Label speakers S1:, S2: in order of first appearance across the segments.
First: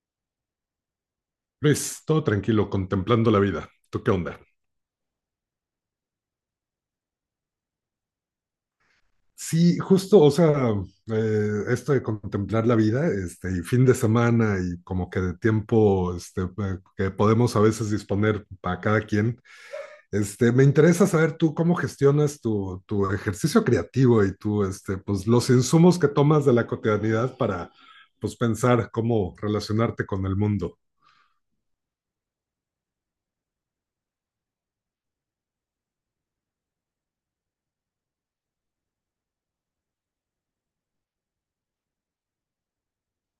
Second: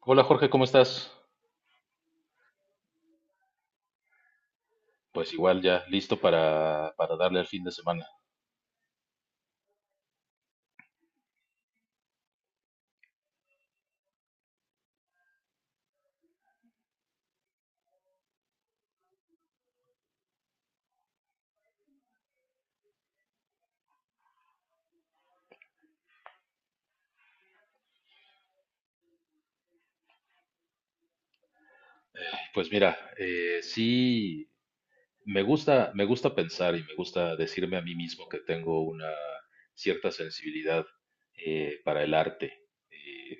S1: Hola Jorge, ¿cómo estás?
S2: Luis, todo tranquilo, contemplando la vida. ¿Tú qué onda?
S1: Pues igual ya listo para darle al fin de semana.
S2: Sí, justo, o sea, esto de contemplar la vida, y fin de semana y como que de tiempo que podemos a veces disponer para cada quien, me interesa saber tú cómo gestionas tu ejercicio creativo y tú, pues, los insumos que tomas de la cotidianidad para, pues, pensar cómo relacionarte con el mundo.
S1: Pues mira, sí, me gusta pensar y me gusta decirme a mí mismo que tengo una cierta sensibilidad para el arte. Eh,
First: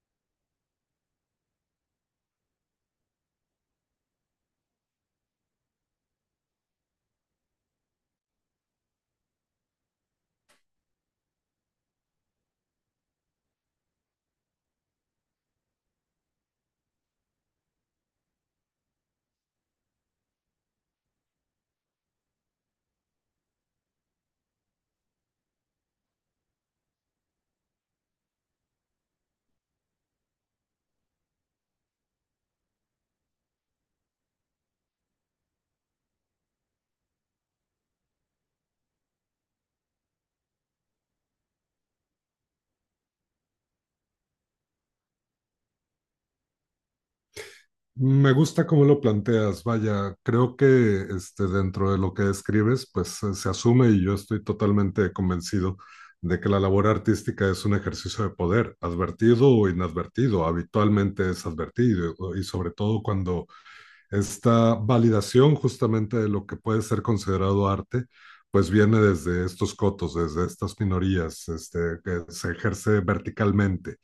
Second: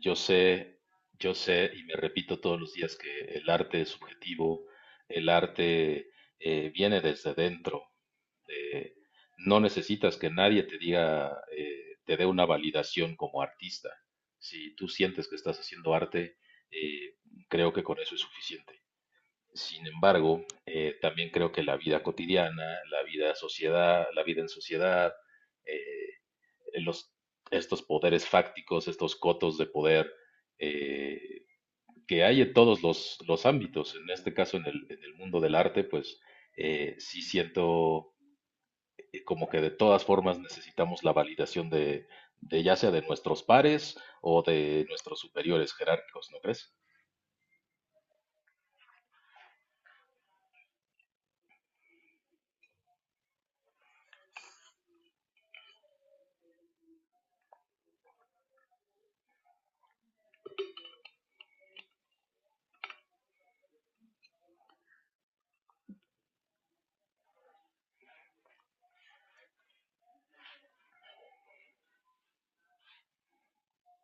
S1: yo sé, yo sé y me repito todos los días que el arte es subjetivo, el arte viene desde dentro. eh, no necesitas que nadie te diga, te dé una validación como artista. Si tú sientes que estás haciendo arte, eh, creo que con eso es suficiente. Sin embargo, también creo que la vida cotidiana, la vida sociedad, la vida en sociedad, eh, los, estos poderes fácticos, estos cotos de poder eh, que hay en todos los ámbitos, en este caso en el mundo del arte, pues sí siento como que de todas formas necesitamos la validación de ya sea de nuestros pares o de nuestros superiores jerárquicos, ¿no crees?
S2: Me gusta cómo lo planteas, vaya, creo que dentro de lo que describes, pues se asume y yo estoy totalmente convencido de que la labor artística es un ejercicio de poder, advertido o inadvertido, habitualmente es advertido y sobre todo cuando esta validación justamente de lo que puede ser considerado arte, pues viene desde estos cotos, desde estas minorías, que se ejerce verticalmente.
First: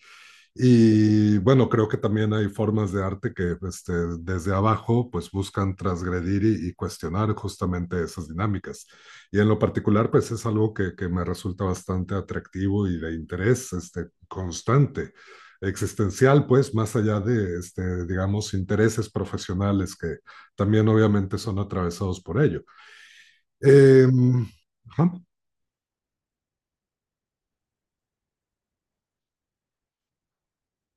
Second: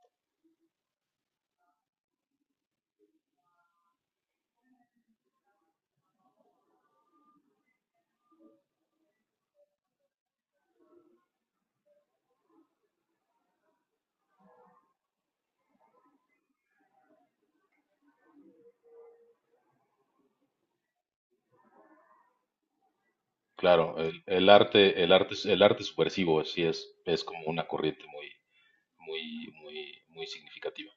S2: Y bueno, creo que también hay formas de arte que desde abajo pues buscan transgredir y cuestionar justamente esas dinámicas. Y en lo particular pues es algo que me resulta bastante atractivo y de interés constante, existencial pues, más allá de, este, digamos, intereses profesionales que también obviamente son atravesados por ello.
S1: Claro,
S2: Em,
S1: el arte,
S2: ajá.
S1: el arte subversivo sí es como una corriente muy significativa.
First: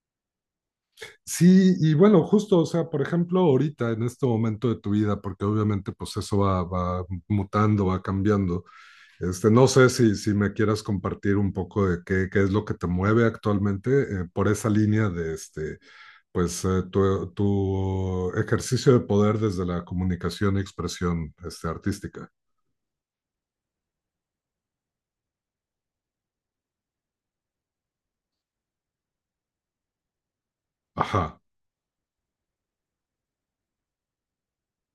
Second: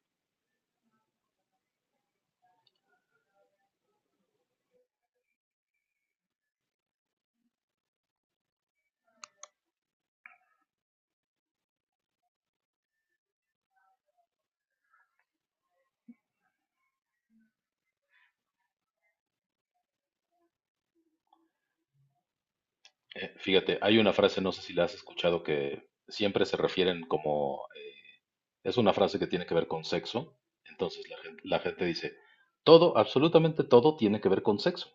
S2: Sí, y bueno, justo, o sea, por ejemplo, ahorita, en este momento de tu vida, porque obviamente pues va mutando, va cambiando, no sé si, si me quieras compartir un poco de qué, qué es lo que te mueve actualmente por esa línea de, pues, tu, tu ejercicio de poder desde la comunicación y expresión, artística.
S1: Fíjate, hay una frase, no sé si la has escuchado, que siempre se refieren como, es una frase que tiene que ver con sexo. Entonces
S2: Ajá,
S1: la gente dice, todo, absolutamente todo tiene que ver con sexo,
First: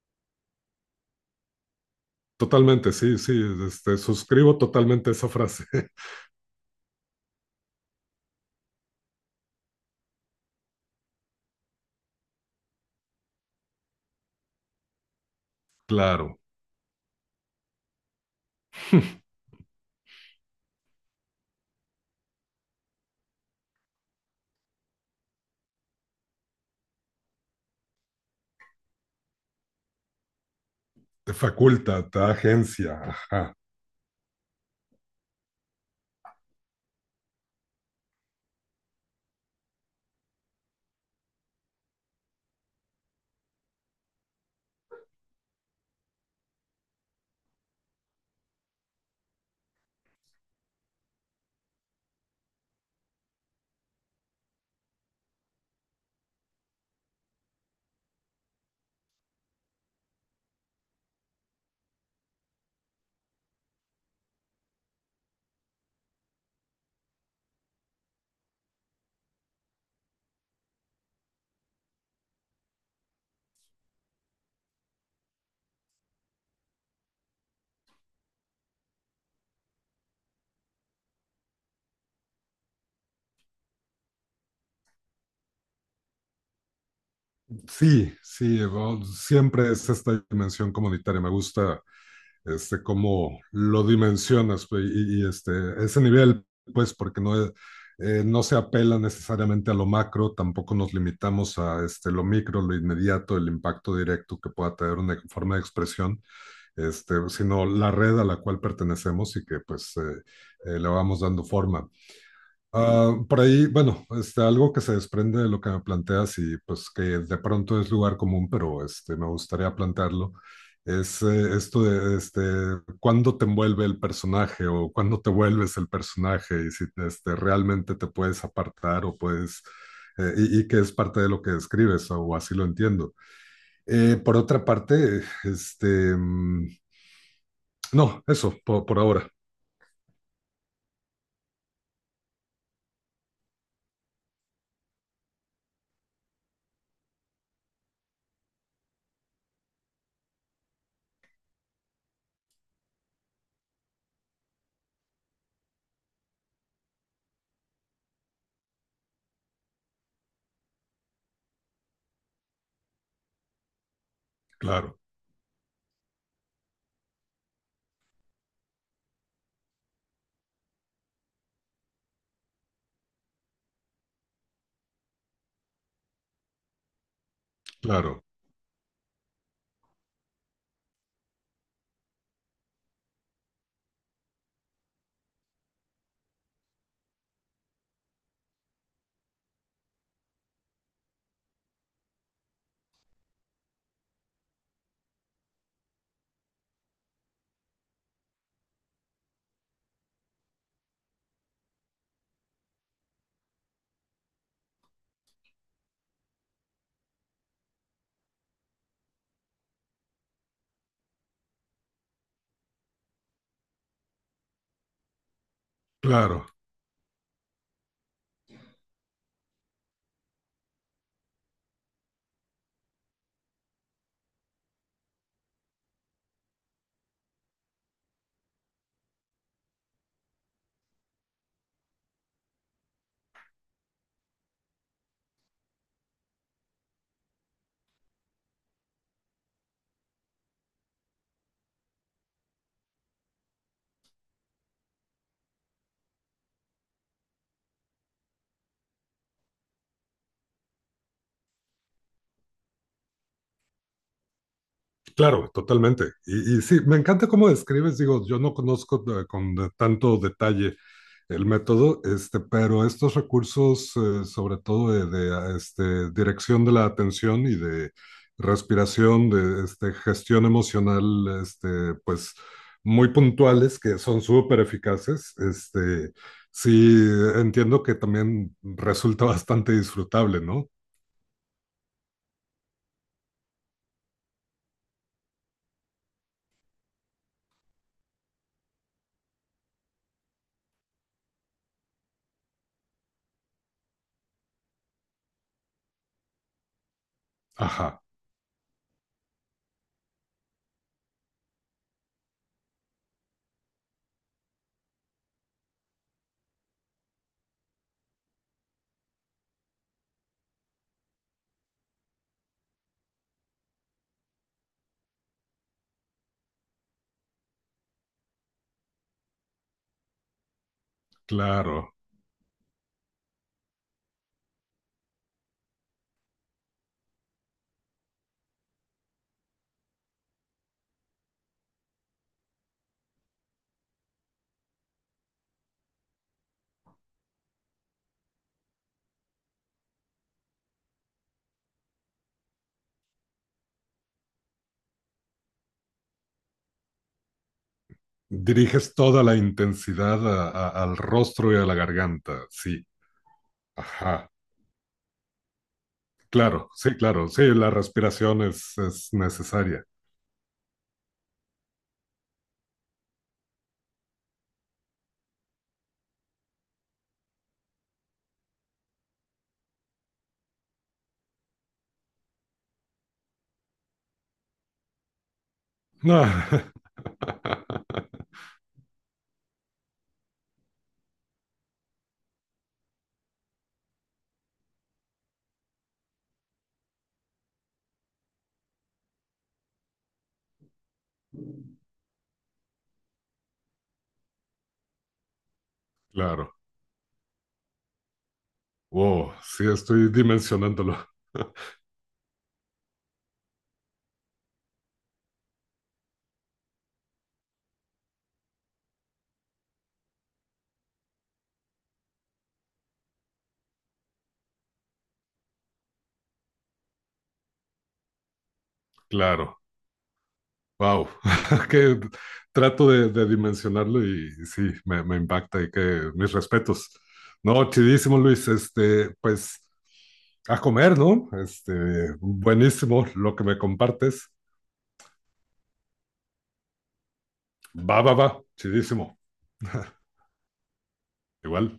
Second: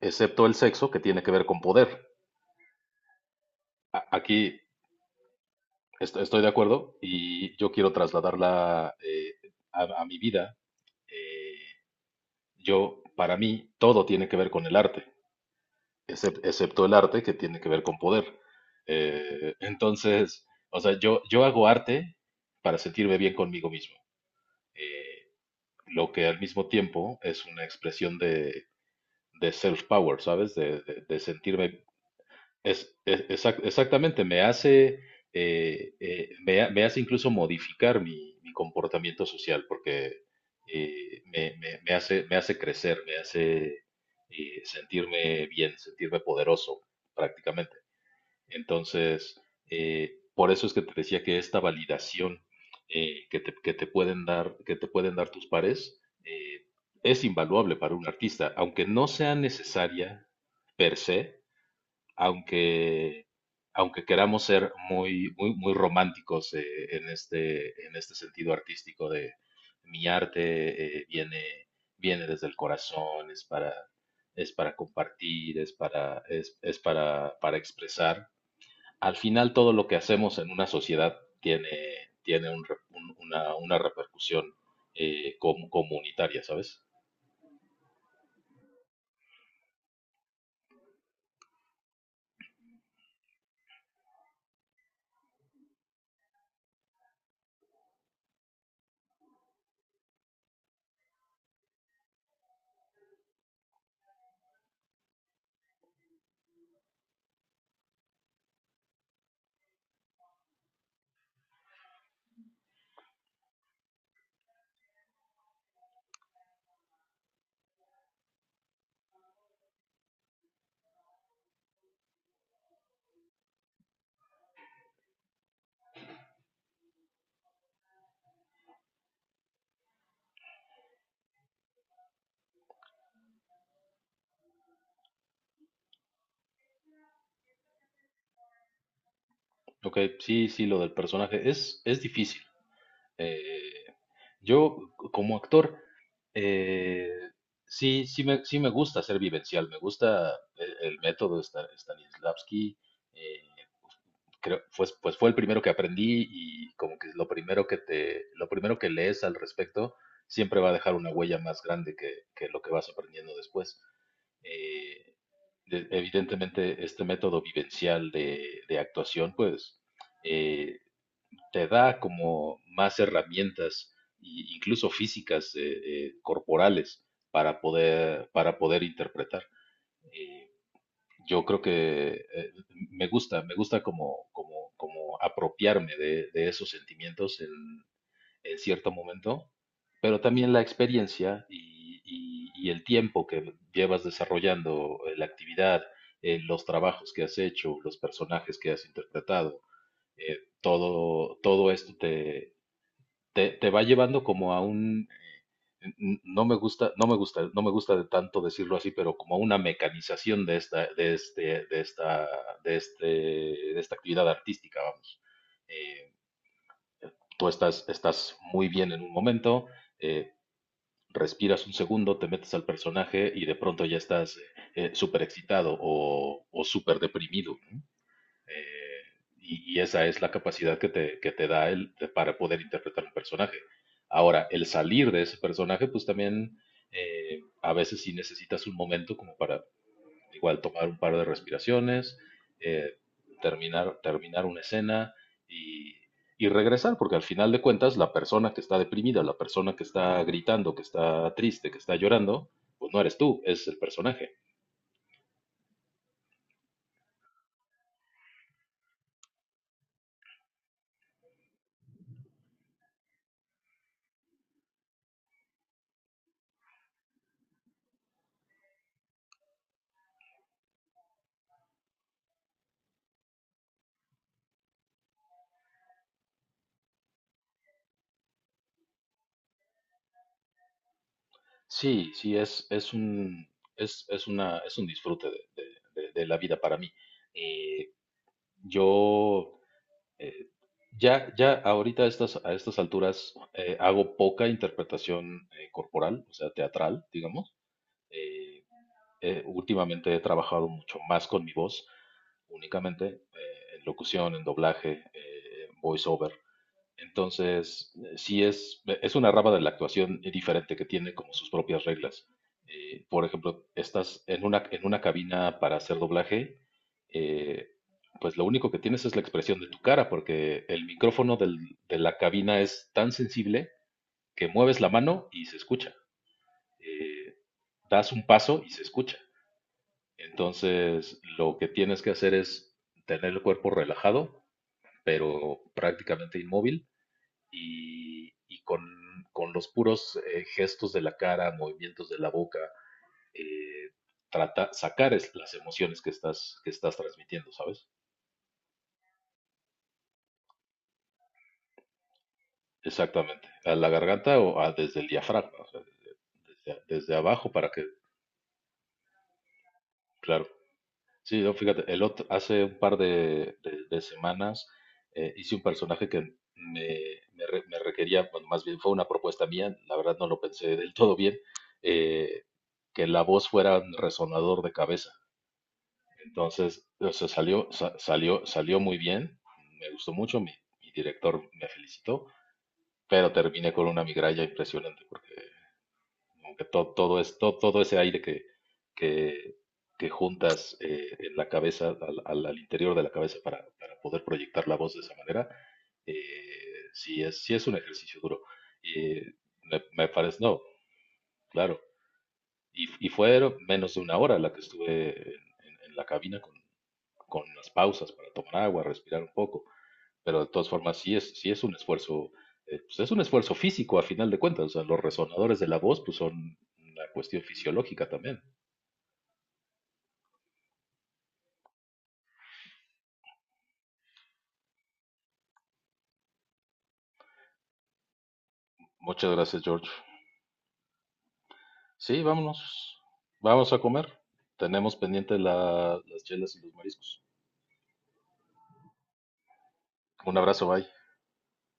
S1: excepto el sexo que tiene que ver con poder.
S2: totalmente, sí, sí,
S1: Aquí
S2: suscribo totalmente esa frase,
S1: Estoy de acuerdo y yo quiero trasladarla a mi vida. Eh, para mí, todo tiene que ver con el arte,
S2: claro,
S1: excepto el arte que tiene que ver con poder. Entonces, o sea, yo hago arte para sentirme bien conmigo mismo, eh, lo que al mismo tiempo es una expresión de self-power, ¿sabes? De
S2: te
S1: sentirme.
S2: faculta, te da agencia, ajá.
S1: Exactamente, me hace, me hace incluso modificar mi comportamiento social porque me hace crecer, me hace sentirme bien, sentirme poderoso prácticamente. Entonces, por eso es que te decía que esta validación que te pueden dar, que te pueden dar tus pares es invaluable para un artista, aunque no sea necesaria per se, aunque, aunque queramos ser muy, muy, muy románticos en este sentido artístico de mi arte. Viene desde el corazón, es para compartir, es para expresar. Al final todo lo que hacemos en una sociedad tiene, tiene un re- un- una repercusión comunitaria, ¿sabes?
S2: Sí, sí, bueno, siempre es esta dimensión comunitaria. Me gusta cómo lo dimensionas pues, y, ese nivel, pues, porque no es- no se apela necesariamente a lo macro, tampoco nos limitamos a lo micro, lo inmediato, el impacto directo que pueda tener una forma de expresión, sino la red a la cual pertenecemos y que pues le vamos dando forma. Ah, por ahí, bueno, algo que se desprende de lo que me planteas y pues que de pronto es lugar común, pero me gustaría plantearlo, es esto de cuándo te envuelve el personaje o cuándo te vuelves el personaje y si realmente te puedes apartar o puedes, y que es parte de lo que describes o así lo entiendo. Por otra parte, mm, no, eso, por ahora,
S1: Ok, sí, sí, lo del personaje es difícil. Eh, Como actor, eh, sí, sí me gusta ser vivencial, me gusta el método de Stanislavski. eh, Creo, pues, pues fue el primero que aprendí, y como que lo primero que te, lo primero que lees al respecto siempre va a dejar una huella más grande que lo que vas aprendiendo después.
S2: claro,
S1: Eh, Evidentemente, este método vivencial de actuación, pues eh, te da como más herramientas, incluso físicas, corporales,
S2: claro,
S1: para poder interpretar. Eh, yo creo que me gusta como, como apropiarme de esos sentimientos en cierto momento, pero también la experiencia y el tiempo que llevas desarrollando la actividad, los trabajos que has hecho, los personajes que has interpretado, todo esto te va llevando como a un, no me gusta, no me gusta de tanto decirlo así, pero como a una mecanización de esta, de esta actividad artística, vamos. Eh,
S2: claro.
S1: Tú estás, estás muy bien en un momento, eh, respiras un segundo, te metes al personaje y de pronto ya estás súper excitado o súper deprimido, ¿no? eh, y esa es la capacidad que te da para poder interpretar un personaje. Ahora, el salir de ese personaje, pues también a veces sí necesitas un momento como para igual tomar un par de respiraciones, eh, terminar una escena y, y regresar, porque al final de cuentas la persona que está deprimida, la persona que está gritando, que está triste, que está llorando, pues no eres tú, es el personaje.
S2: Claro, totalmente. Y sí, me encanta cómo describes, digo, yo no conozco con de- tanto detalle el método, pero estos recursos, sobre todo de, dirección de la atención y de respiración, de gestión emocional, este, pues muy puntuales, que son súper eficaces, sí, entiendo que también resulta bastante disfrutable, ¿no?
S1: Sí, sí, es una, es un disfrute de la vida para mí. Eh, yo eh, ya ahorita a estas alturas hago poca interpretación corporal, o sea, teatral, digamos.
S2: Ajá,
S1: Eh, Últimamente he trabajado mucho más con mi voz, únicamente, en locución, en doblaje, voice over. Entonces, es una rama de la actuación diferente que tiene como sus propias reglas. Por ejemplo, estás en una cabina para hacer doblaje, eh, pues lo único que tienes es la expresión de tu cara, porque el micrófono
S2: claro.
S1: de la cabina es tan sensible que mueves la mano y se escucha. Eh, Das un paso y se escucha. Entonces, lo que tienes que hacer es tener el cuerpo relajado, pero prácticamente inmóvil y, y con, con los puros gestos de la cara, movimientos de la boca, eh, trata, sacar las emociones que estás transmitiendo, ¿sabes?
S2: Diriges toda la intensidad a- al rostro y a la garganta. Sí,
S1: Exactamente. A la
S2: ajá.
S1: garganta desde el diafragma, o sea,
S2: Claro, sí,
S1: desde
S2: claro. Sí,
S1: abajo
S2: la
S1: para que,
S2: respiración es necesaria.
S1: claro. Sí, no, fíjate, el otro, hace un par de semanas hice un personaje que me, me requería, bueno, más bien fue una propuesta mía, la verdad no lo pensé del todo bien, eh, que la voz fuera un resonador de cabeza.
S2: Ah,
S1: Entonces, o sea, salió muy bien, me gustó mucho, mi director me felicitó, pero terminé con una migraña impresionante porque como que todo ese aire que, que juntas en la cabeza, al interior de la cabeza para poder proyectar la voz de esa manera,
S2: claro.
S1: eh, sí es un ejercicio duro. Y
S2: Wow, sí,
S1: me
S2: estoy
S1: parece, no,
S2: dimensionándolo.
S1: claro, y fue menos de una hora la que estuve en, en la cabina con las pausas para tomar agua, respirar un poco. Pero de todas formas, sí es un esfuerzo, pues es un esfuerzo físico a final de cuentas. O sea, los resonadores de la voz pues son una cuestión fisiológica también.
S2: Claro. Wow. Que trato de dimensionarlo y sí, me impacta y que mis respetos. No, chidísimo, Luis.
S1: Muchas gracias,
S2: Pues
S1: George.
S2: a comer, ¿no?
S1: Sí, vámonos.
S2: Buenísimo lo que me
S1: Vamos a comer.
S2: compartes.
S1: Tenemos pendiente las chelas y los mariscos.
S2: Va, va, va. Chidísimo.
S1: Un abrazo, bye.
S2: Igual.